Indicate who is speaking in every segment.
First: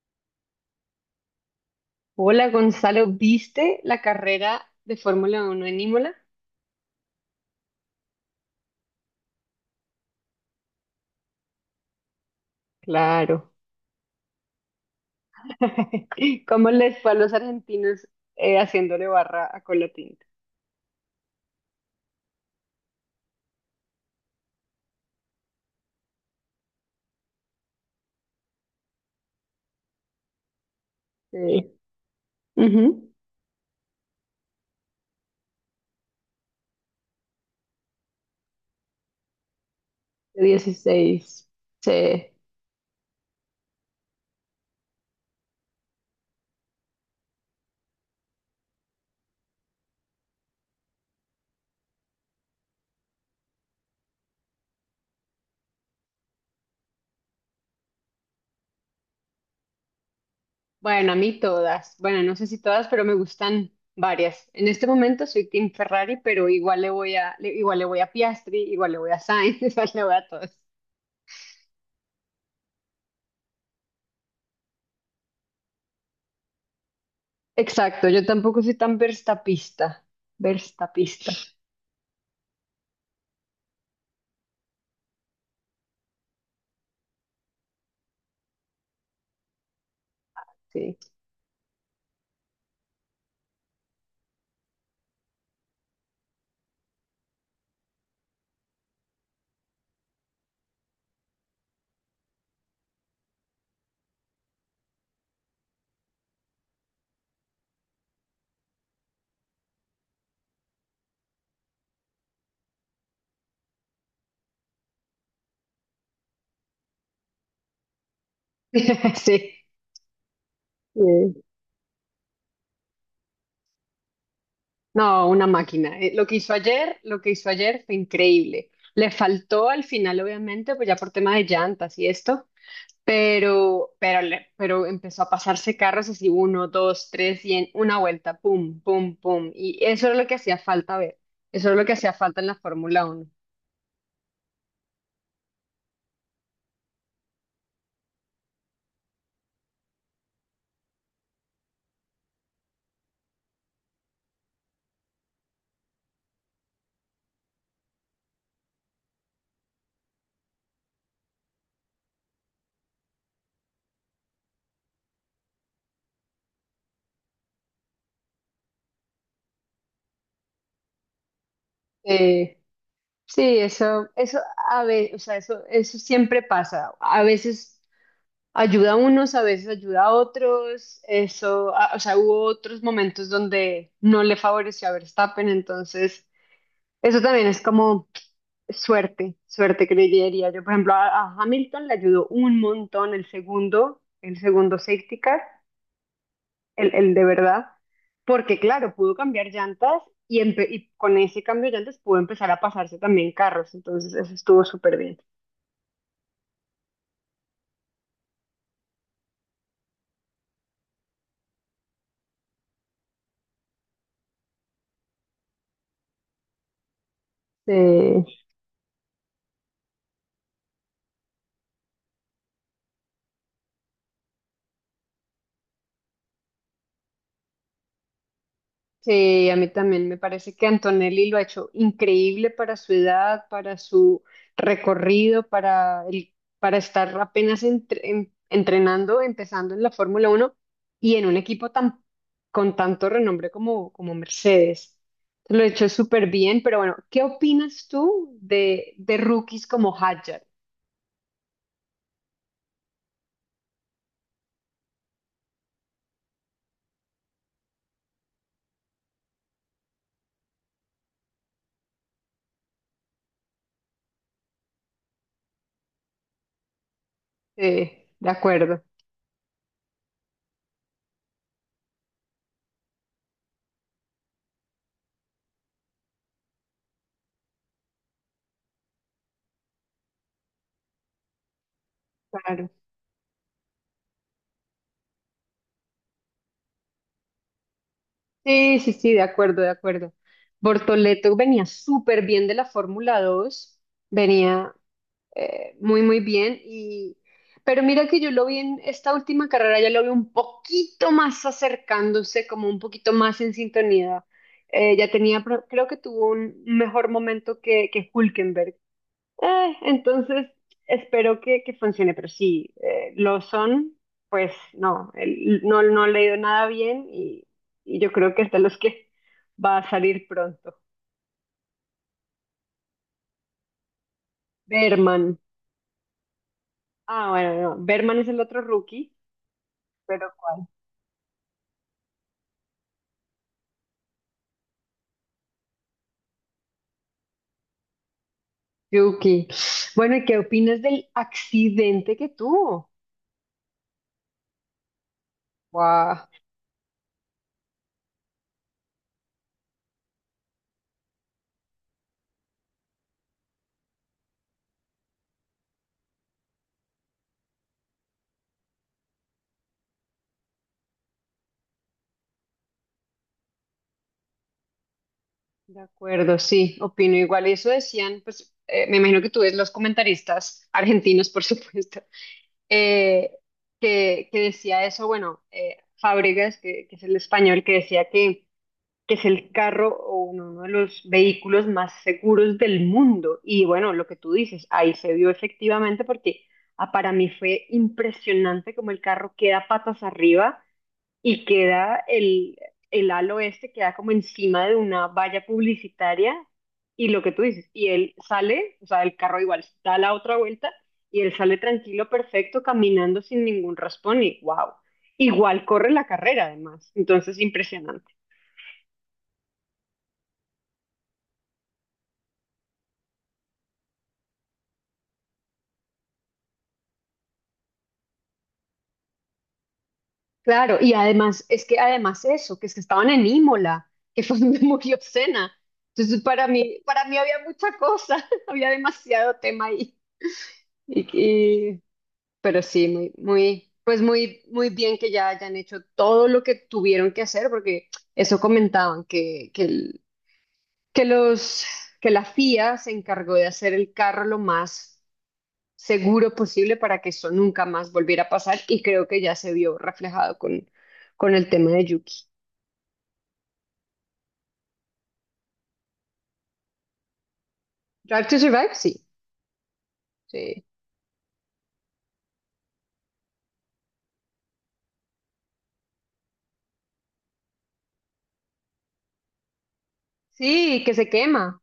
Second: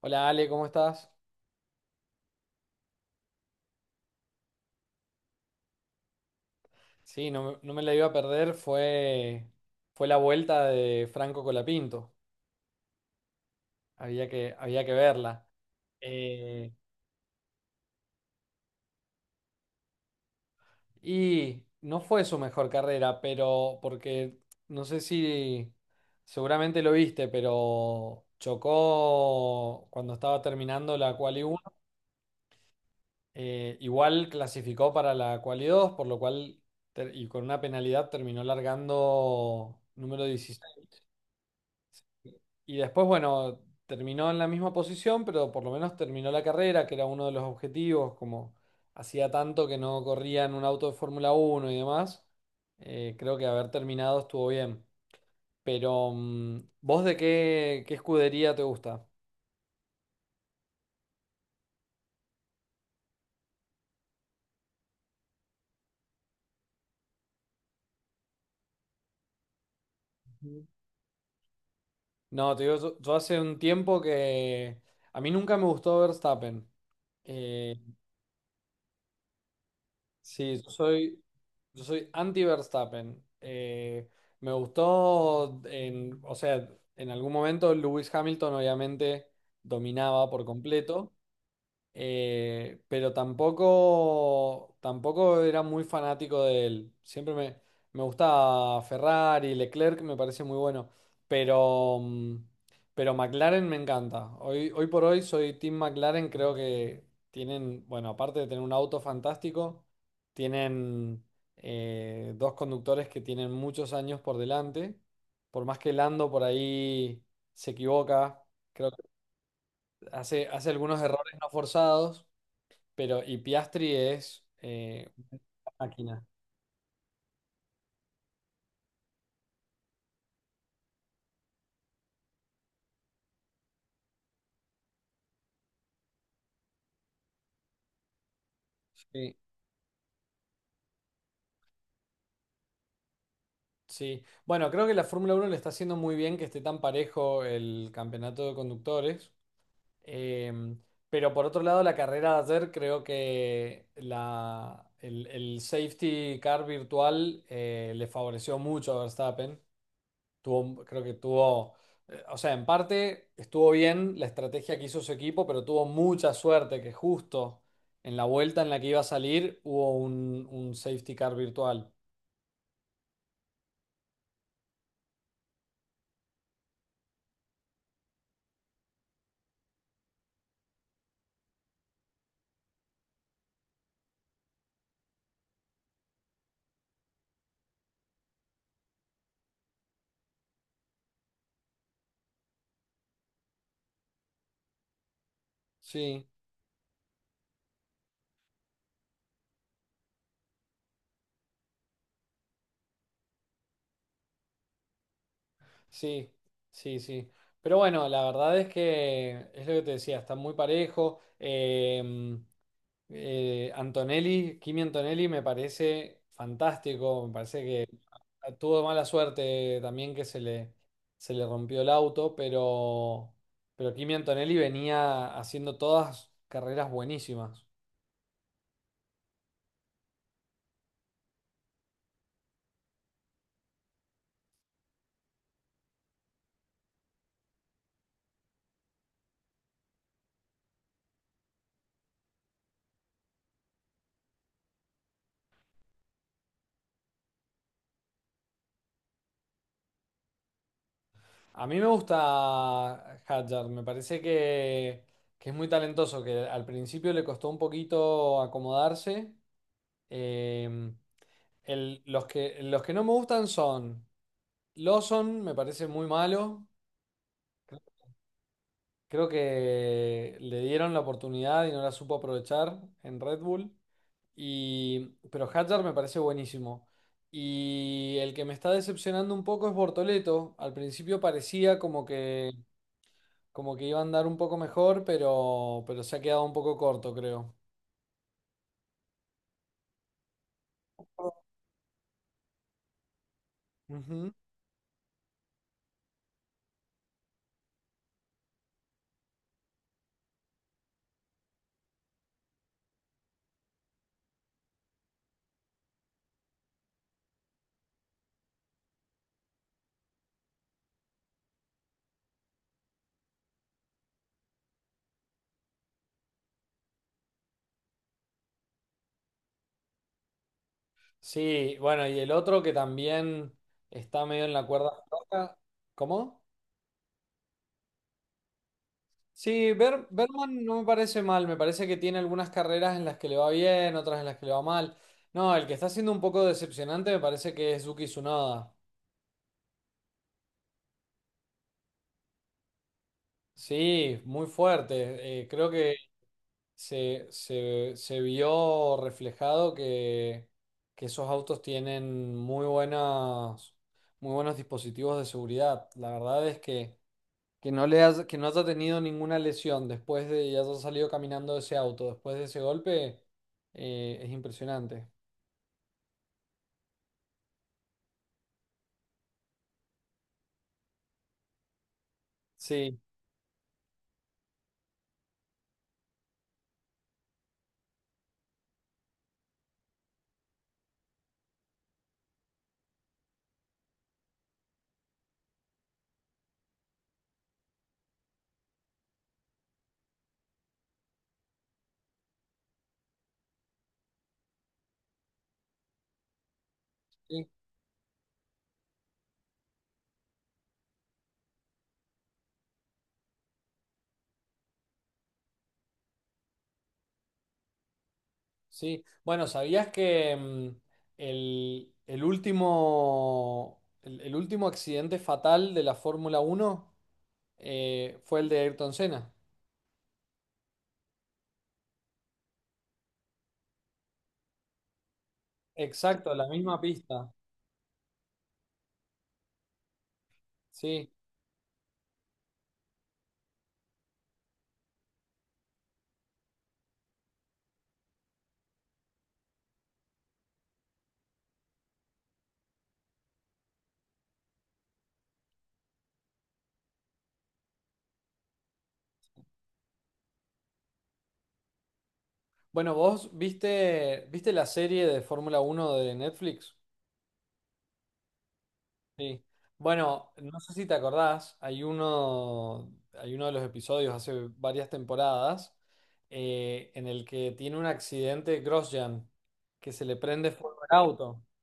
Speaker 1: Hola Ale, ¿cómo estás?
Speaker 2: Hola Gonzalo, ¿viste la carrera de Fórmula Uno en Imola?
Speaker 1: Sí, no, me no me la iba a perder, fue la vuelta de Franco Colapinto,
Speaker 2: Claro.
Speaker 1: había que verla.
Speaker 2: ¿Cómo
Speaker 1: Eh,
Speaker 2: les fue a los argentinos haciéndole barra a Colatinta?
Speaker 1: y no fue su mejor carrera, pero porque no sé si seguramente lo viste, pero chocó cuando estaba terminando la Quali uno,
Speaker 2: Sí. Ujú.
Speaker 1: igual clasificó para la Quali 2, por lo cual y con una penalidad terminó largando número
Speaker 2: De
Speaker 1: 16.
Speaker 2: 16. Sí.
Speaker 1: Y después, bueno, terminó en la misma posición, pero por lo menos terminó la carrera, que era uno de los objetivos, como hacía tanto que no corría en un auto de Fórmula 1 y demás, creo que haber terminado estuvo bien. ¿Vos qué escudería te gusta?
Speaker 2: Bueno, a mí todas. Bueno, no sé si todas, pero me gustan varias. En este momento soy Team Ferrari, pero igual le voy a, le- igual le voy a Piastri, igual le voy a Sainz, igual le voy a todos.
Speaker 1: Ujú. No, te digo, yo hace un tiempo que a mí nunca me gustó Verstappen. Eh,
Speaker 2: Exacto, yo tampoco soy tan verstapista.
Speaker 1: sí, yo soy,
Speaker 2: Verstapista,
Speaker 1: Yo soy anti Verstappen. Me gustó, o sea, en algún momento Lewis Hamilton obviamente dominaba por
Speaker 2: sí.
Speaker 1: completo, pero tampoco era muy fanático de él. Siempre me gustaba Ferrari, Leclerc me parece muy bueno. Pero, mm, pero McLaren me encanta. Hoy por hoy soy Team McLaren. Creo que tienen, bueno, aparte de tener un auto fantástico, tienen dos conductores que tienen muchos años por delante. Por más que Lando por ahí se equivoca, creo que
Speaker 2: Sí.
Speaker 1: hace algunos errores
Speaker 2: Sí.
Speaker 1: no forzados. Pero, y Piastri es
Speaker 2: No,
Speaker 1: una
Speaker 2: una máquina.
Speaker 1: máquina.
Speaker 2: Lo que hizo ayer, lo que hizo ayer fue increíble. Le faltó al final, obviamente, pues ya por tema de llantas y esto, pero, pero empezó a pasarse carros así uno, dos, tres y en una vuelta, pum, pum,
Speaker 1: Sí.
Speaker 2: pum. Y eso es lo que hacía falta ver. Eso es lo que hacía falta en la Fórmula Uno.
Speaker 1: Sí, bueno, creo que la Fórmula 1 le está haciendo muy bien que esté tan parejo el campeonato de conductores. Em, pero por otro lado, la carrera de ayer creo que el safety car virtual le favoreció mucho a Verstappen. Creo que tuvo, o sea, en parte estuvo bien la estrategia que hizo su equipo, pero tuvo mucha suerte que justo en la vuelta en la que iba a salir hubo un safety car virtual.
Speaker 2: Eh, sí, eso a veces, o sea, eso siempre pasa. A veces ayuda a unos, a veces ayuda a otros. Eso, o sea, hubo otros momentos donde no le favoreció a Verstappen, entonces eso también es como suerte, suerte que le diría yo. Por ejemplo, a Hamilton le ayudó un montón el segundo safety car,
Speaker 1: Sí,
Speaker 2: el de verdad, porque claro, pudo cambiar llantas y con ese cambio de llantas pudo empezar a pasarse también carros, entonces eso estuvo súper
Speaker 1: sí, sí, sí. Pero bueno, la verdad es que es lo que te decía, está muy parejo. Antonelli, Kimi Antonelli me parece fantástico, me parece que...
Speaker 2: bien.
Speaker 1: Tuvo mala suerte también que se le rompió el auto, pero Kimi Antonelli venía haciendo todas carreras buenísimas.
Speaker 2: Sí, a mí también me parece que Antonelli lo ha hecho increíble para su edad, para su recorrido, para estar apenas entrenando, empezando en la Fórmula Uno y en un equipo tan, con tanto renombre como, como Mercedes. Lo ha hecho súper bien, pero bueno, ¿qué opinas tú de rookies como Hadjar?
Speaker 1: A mí me gusta Hadjar, me parece que es muy talentoso, que al principio le costó un poquito acomodarse. Eh, los que no me gustan son Lawson, me parece muy malo.
Speaker 2: Sí, de acuerdo,
Speaker 1: Creo que le dieron la oportunidad y no la supo aprovechar en Red Bull. Y, pero Hadjar me parece buenísimo. Y el que me está decepcionando un poco es Bortoleto. Al principio parecía como que,
Speaker 2: claro.
Speaker 1: como que iba a andar un poco mejor, pero se ha quedado un poco corto, creo.
Speaker 2: Sí, sí, sí, de acuerdo, de acuerdo. Bortoleto venía súper bien de la Fórmula 2,
Speaker 1: Ujú.
Speaker 2: venía muy, muy bien. Y... Pero mira que yo lo vi en esta última carrera, ya lo vi un poquito más acercándose, como un poquito más en sintonía. Ya tenía, creo que tuvo un mejor momento que Hülkenberg. Entonces, espero que funcione, pero sí, lo son, pues no, no, no he leído nada bien y yo creo que es de los que va a salir pronto.
Speaker 1: Sí, bueno, y el otro que también está medio en la cuerda
Speaker 2: Berman.
Speaker 1: floja. ¿Cómo?
Speaker 2: Ah, bueno, no, Berman es el otro rookie,
Speaker 1: Sí,
Speaker 2: pero
Speaker 1: Bergman
Speaker 2: ¿cuál?
Speaker 1: no me parece mal, me parece que tiene algunas carreras en las que le va bien, otras en las que le va mal. No, el que está siendo un poco decepcionante me parece que es Yuki Tsunoda.
Speaker 2: Yuki. Bueno, ¿y qué opinas del accidente que tuvo?
Speaker 1: Sí, muy fuerte. Creo que
Speaker 2: Guau.
Speaker 1: se vio reflejado que esos autos tienen muy buenos dispositivos de seguridad. La verdad es que no haya tenido ninguna lesión después de y haya salido caminando de ese auto, después de ese golpe, es impresionante.
Speaker 2: De acuerdo, sí, opino igual. Y eso decían, pues me imagino que tú ves los comentaristas argentinos, por supuesto.
Speaker 1: Sí,
Speaker 2: eh, que decía eso, bueno, Fábregas, que es el español, que decía que es el carro o uno, uno de los vehículos más seguros del mundo. Y bueno, lo que tú dices, ahí se vio efectivamente porque ah, para mí fue impresionante como el carro queda patas arriba y queda el halo este, queda como encima de una valla publicitaria y lo que tú
Speaker 1: sí,
Speaker 2: dices, y él sale, o sea, el carro igual da la otra vuelta y él sale tranquilo, perfecto, caminando sin ningún raspón y wow. Igual corre la carrera además, entonces impresionante.
Speaker 1: sí. Bueno, ¿sabías que el último accidente fatal de la Fórmula 1 fue el de Ayrton Senna?
Speaker 2: Claro, y además, es que además eso, que es que estaban en Imola, que fue donde murió Senna. Entonces,
Speaker 1: Exacto, la misma
Speaker 2: para mí
Speaker 1: pista.
Speaker 2: había mucha cosa, había demasiado tema ahí. Y,
Speaker 1: Sí.
Speaker 2: y Pero sí, muy, muy, pues muy, muy bien que ya hayan hecho todo lo que tuvieron que hacer, porque eso comentaban, que los, que la FIA se encargó de hacer el carro lo más seguro posible para que eso nunca más volviera a pasar, y creo que ya se vio reflejado con el tema de Yuki.
Speaker 1: Bueno, ¿vos viste la serie de Fórmula 1 de Netflix?
Speaker 2: Drive to Survive, sí,
Speaker 1: Sí. Bueno, no
Speaker 2: sí,
Speaker 1: sé si te acordás, hay uno de los episodios hace varias temporadas en el que tiene un accidente Grosjean, que se le prende fuego
Speaker 2: sí, que
Speaker 1: al
Speaker 2: se
Speaker 1: auto,
Speaker 2: quema,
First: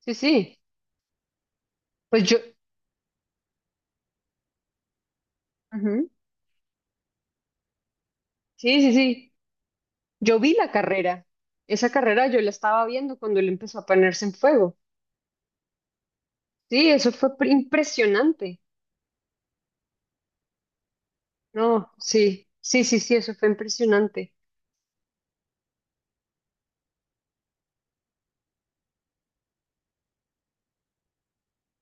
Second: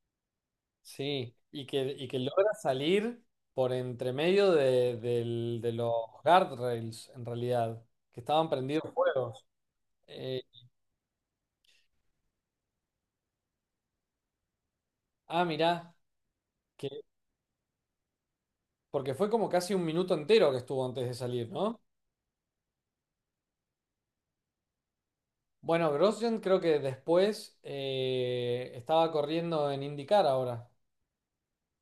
Speaker 2: sí, sí,
Speaker 1: sí, y que
Speaker 2: pues yo,
Speaker 1: logra salir por entre medio de los
Speaker 2: ujú,
Speaker 1: guardrails, en realidad, que estaban
Speaker 2: sí,
Speaker 1: prendidos
Speaker 2: sí, sí.
Speaker 1: fuegos.
Speaker 2: Yo
Speaker 1: Eh,
Speaker 2: vi la carrera, esa carrera yo la estaba viendo cuando él empezó a ponerse en fuego.
Speaker 1: ah, mirá, que,
Speaker 2: Sí, eso fue impresionante.
Speaker 1: porque fue como casi un minuto entero que estuvo antes de salir, ¿no?
Speaker 2: No, sí, sí, sí, sí, eso fue impresionante.
Speaker 1: Bueno, Grosjean creo que después estaba corriendo en IndyCar ahora.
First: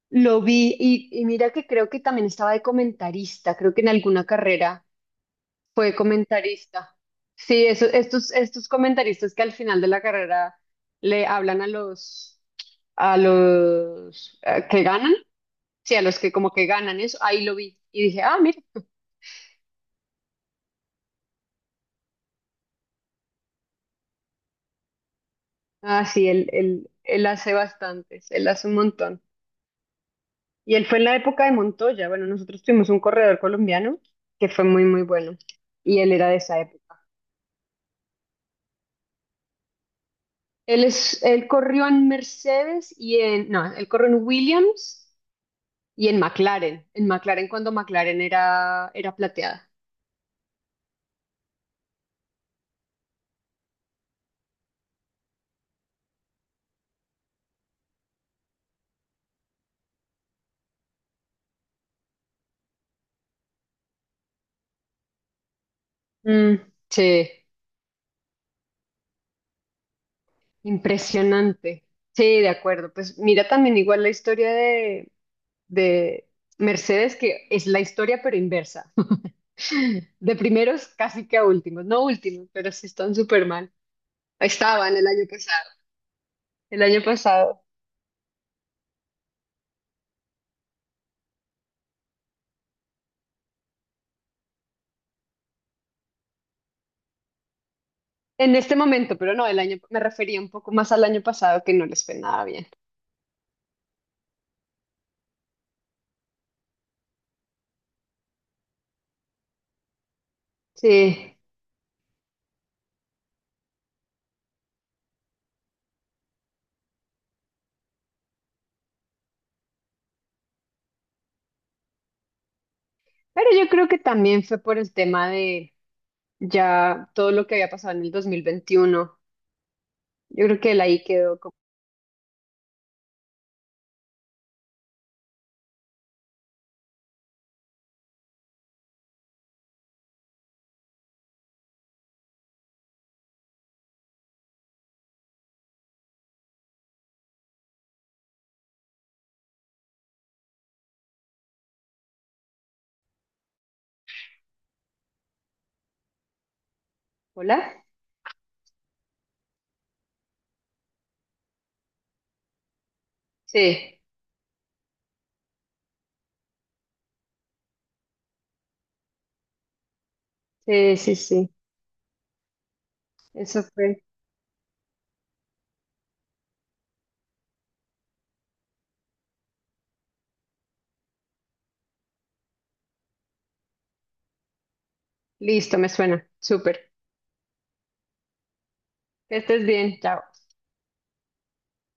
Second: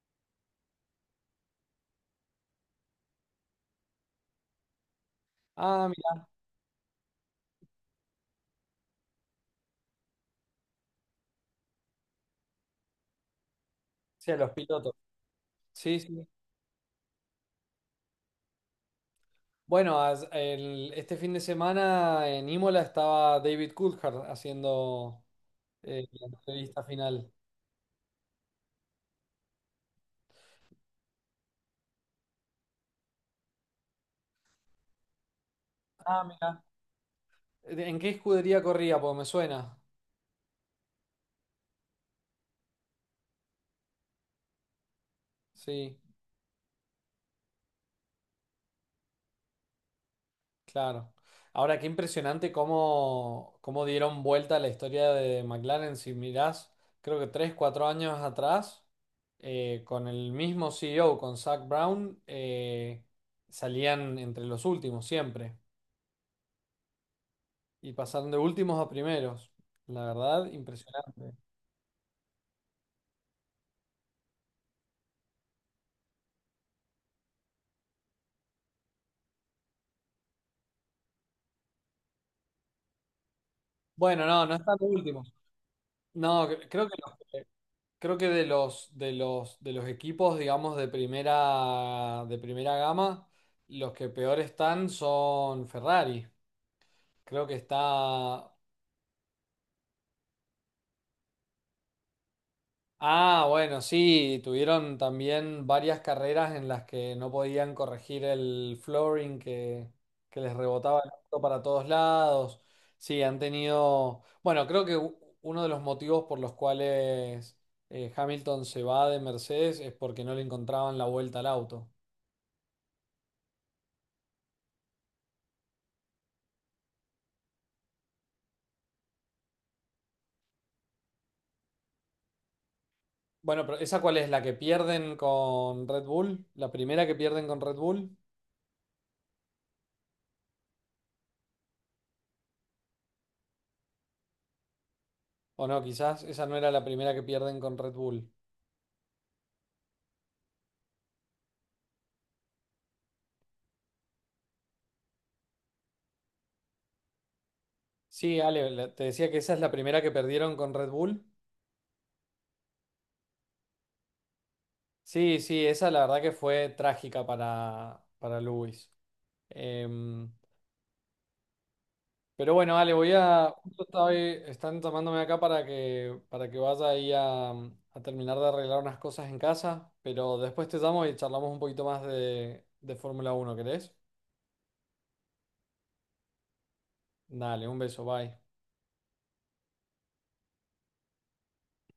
Speaker 2: Lo vi y mira que creo que también estaba de comentarista, creo que en alguna carrera
Speaker 1: Ah,
Speaker 2: fue
Speaker 1: mira,
Speaker 2: comentarista. Sí, eso, estos, estos comentaristas que al final de la carrera le hablan a
Speaker 1: hacia
Speaker 2: los
Speaker 1: los
Speaker 2: que
Speaker 1: pilotos.
Speaker 2: ganan, sí,
Speaker 1: Sí,
Speaker 2: a los
Speaker 1: sí.
Speaker 2: que como que ganan eso, ahí lo vi y dije, ah, mira.
Speaker 1: Bueno, este fin de semana en Imola estaba David Coulthard haciendo
Speaker 2: Ah,
Speaker 1: la
Speaker 2: sí,
Speaker 1: entrevista
Speaker 2: él
Speaker 1: final.
Speaker 2: hace bastantes, él hace un montón. Y él fue en la época de Montoya. Bueno, nosotros tuvimos un corredor colombiano que fue muy, muy bueno. Y él
Speaker 1: Ah,
Speaker 2: era de esa
Speaker 1: mira.
Speaker 2: época.
Speaker 1: ¿En qué escudería corría? Porque me suena.
Speaker 2: Él corrió en Mercedes y en, no, él corrió en Williams
Speaker 1: Sí.
Speaker 2: y en McLaren. En McLaren cuando McLaren era, era plateada.
Speaker 1: Claro. Ahora, qué impresionante cómo dieron vuelta la historia de McLaren. Si mirás, creo que 3, 4 años atrás, con el mismo CEO, con Zak Brown, salían entre los últimos siempre.
Speaker 2: Mm, sí,
Speaker 1: Y pasaron de últimos a primeros. La verdad, impresionante.
Speaker 2: impresionante. Sí, de acuerdo. Pues mira también igual la historia de Mercedes, que es la historia pero inversa. De primeros casi que a últimos, no últimos, pero sí están súper mal.
Speaker 1: Bueno, no, no están de
Speaker 2: Estaban
Speaker 1: últimos. No,
Speaker 2: el
Speaker 1: creo que
Speaker 2: año pasado,
Speaker 1: De los equipos, digamos, de primera gama, los que peor están son Ferrari. Creo que está...
Speaker 2: en este momento, pero no, el año, me refería un poco más al año pasado que no les fue nada bien.
Speaker 1: Ah, bueno, sí, tuvieron también varias carreras en las que no podían corregir el flooring que les rebotaba el
Speaker 2: Sí,
Speaker 1: auto para todos lados. Sí, han tenido... Bueno, creo que uno de los motivos por los cuales Hamilton se va de Mercedes es porque no le encontraban la vuelta al auto.
Speaker 2: pero yo creo que también fue por el tema de ya todo lo que había pasado en el 2021. Yo creo que él ahí quedó como,
Speaker 1: Bueno, pero ¿esa cuál es? ¿La que pierden con Red Bull? ¿La primera que pierden con Red Bull? ¿O no? Quizás esa no era la primera que pierden con Red Bull.
Speaker 2: ¿hola?
Speaker 1: Sí, Ale, te decía que esa es la primera que perdieron con Red Bull.
Speaker 2: Sí,
Speaker 1: Sí, sí, esa la verdad que fue trágica para Lewis. Em,
Speaker 2: sí, sí, sí,
Speaker 1: pero bueno, Ale, voy a...
Speaker 2: eso
Speaker 1: Justo
Speaker 2: fue.
Speaker 1: están tomándome acá para que vaya ahí a terminar de arreglar unas cosas en casa, pero después te llamo y charlamos un poquito más de Fórmula 1, ¿querés?
Speaker 2: Listo, me suena, súper.
Speaker 1: Dale, un beso, bye.
Speaker 2: Que estés bien, chao.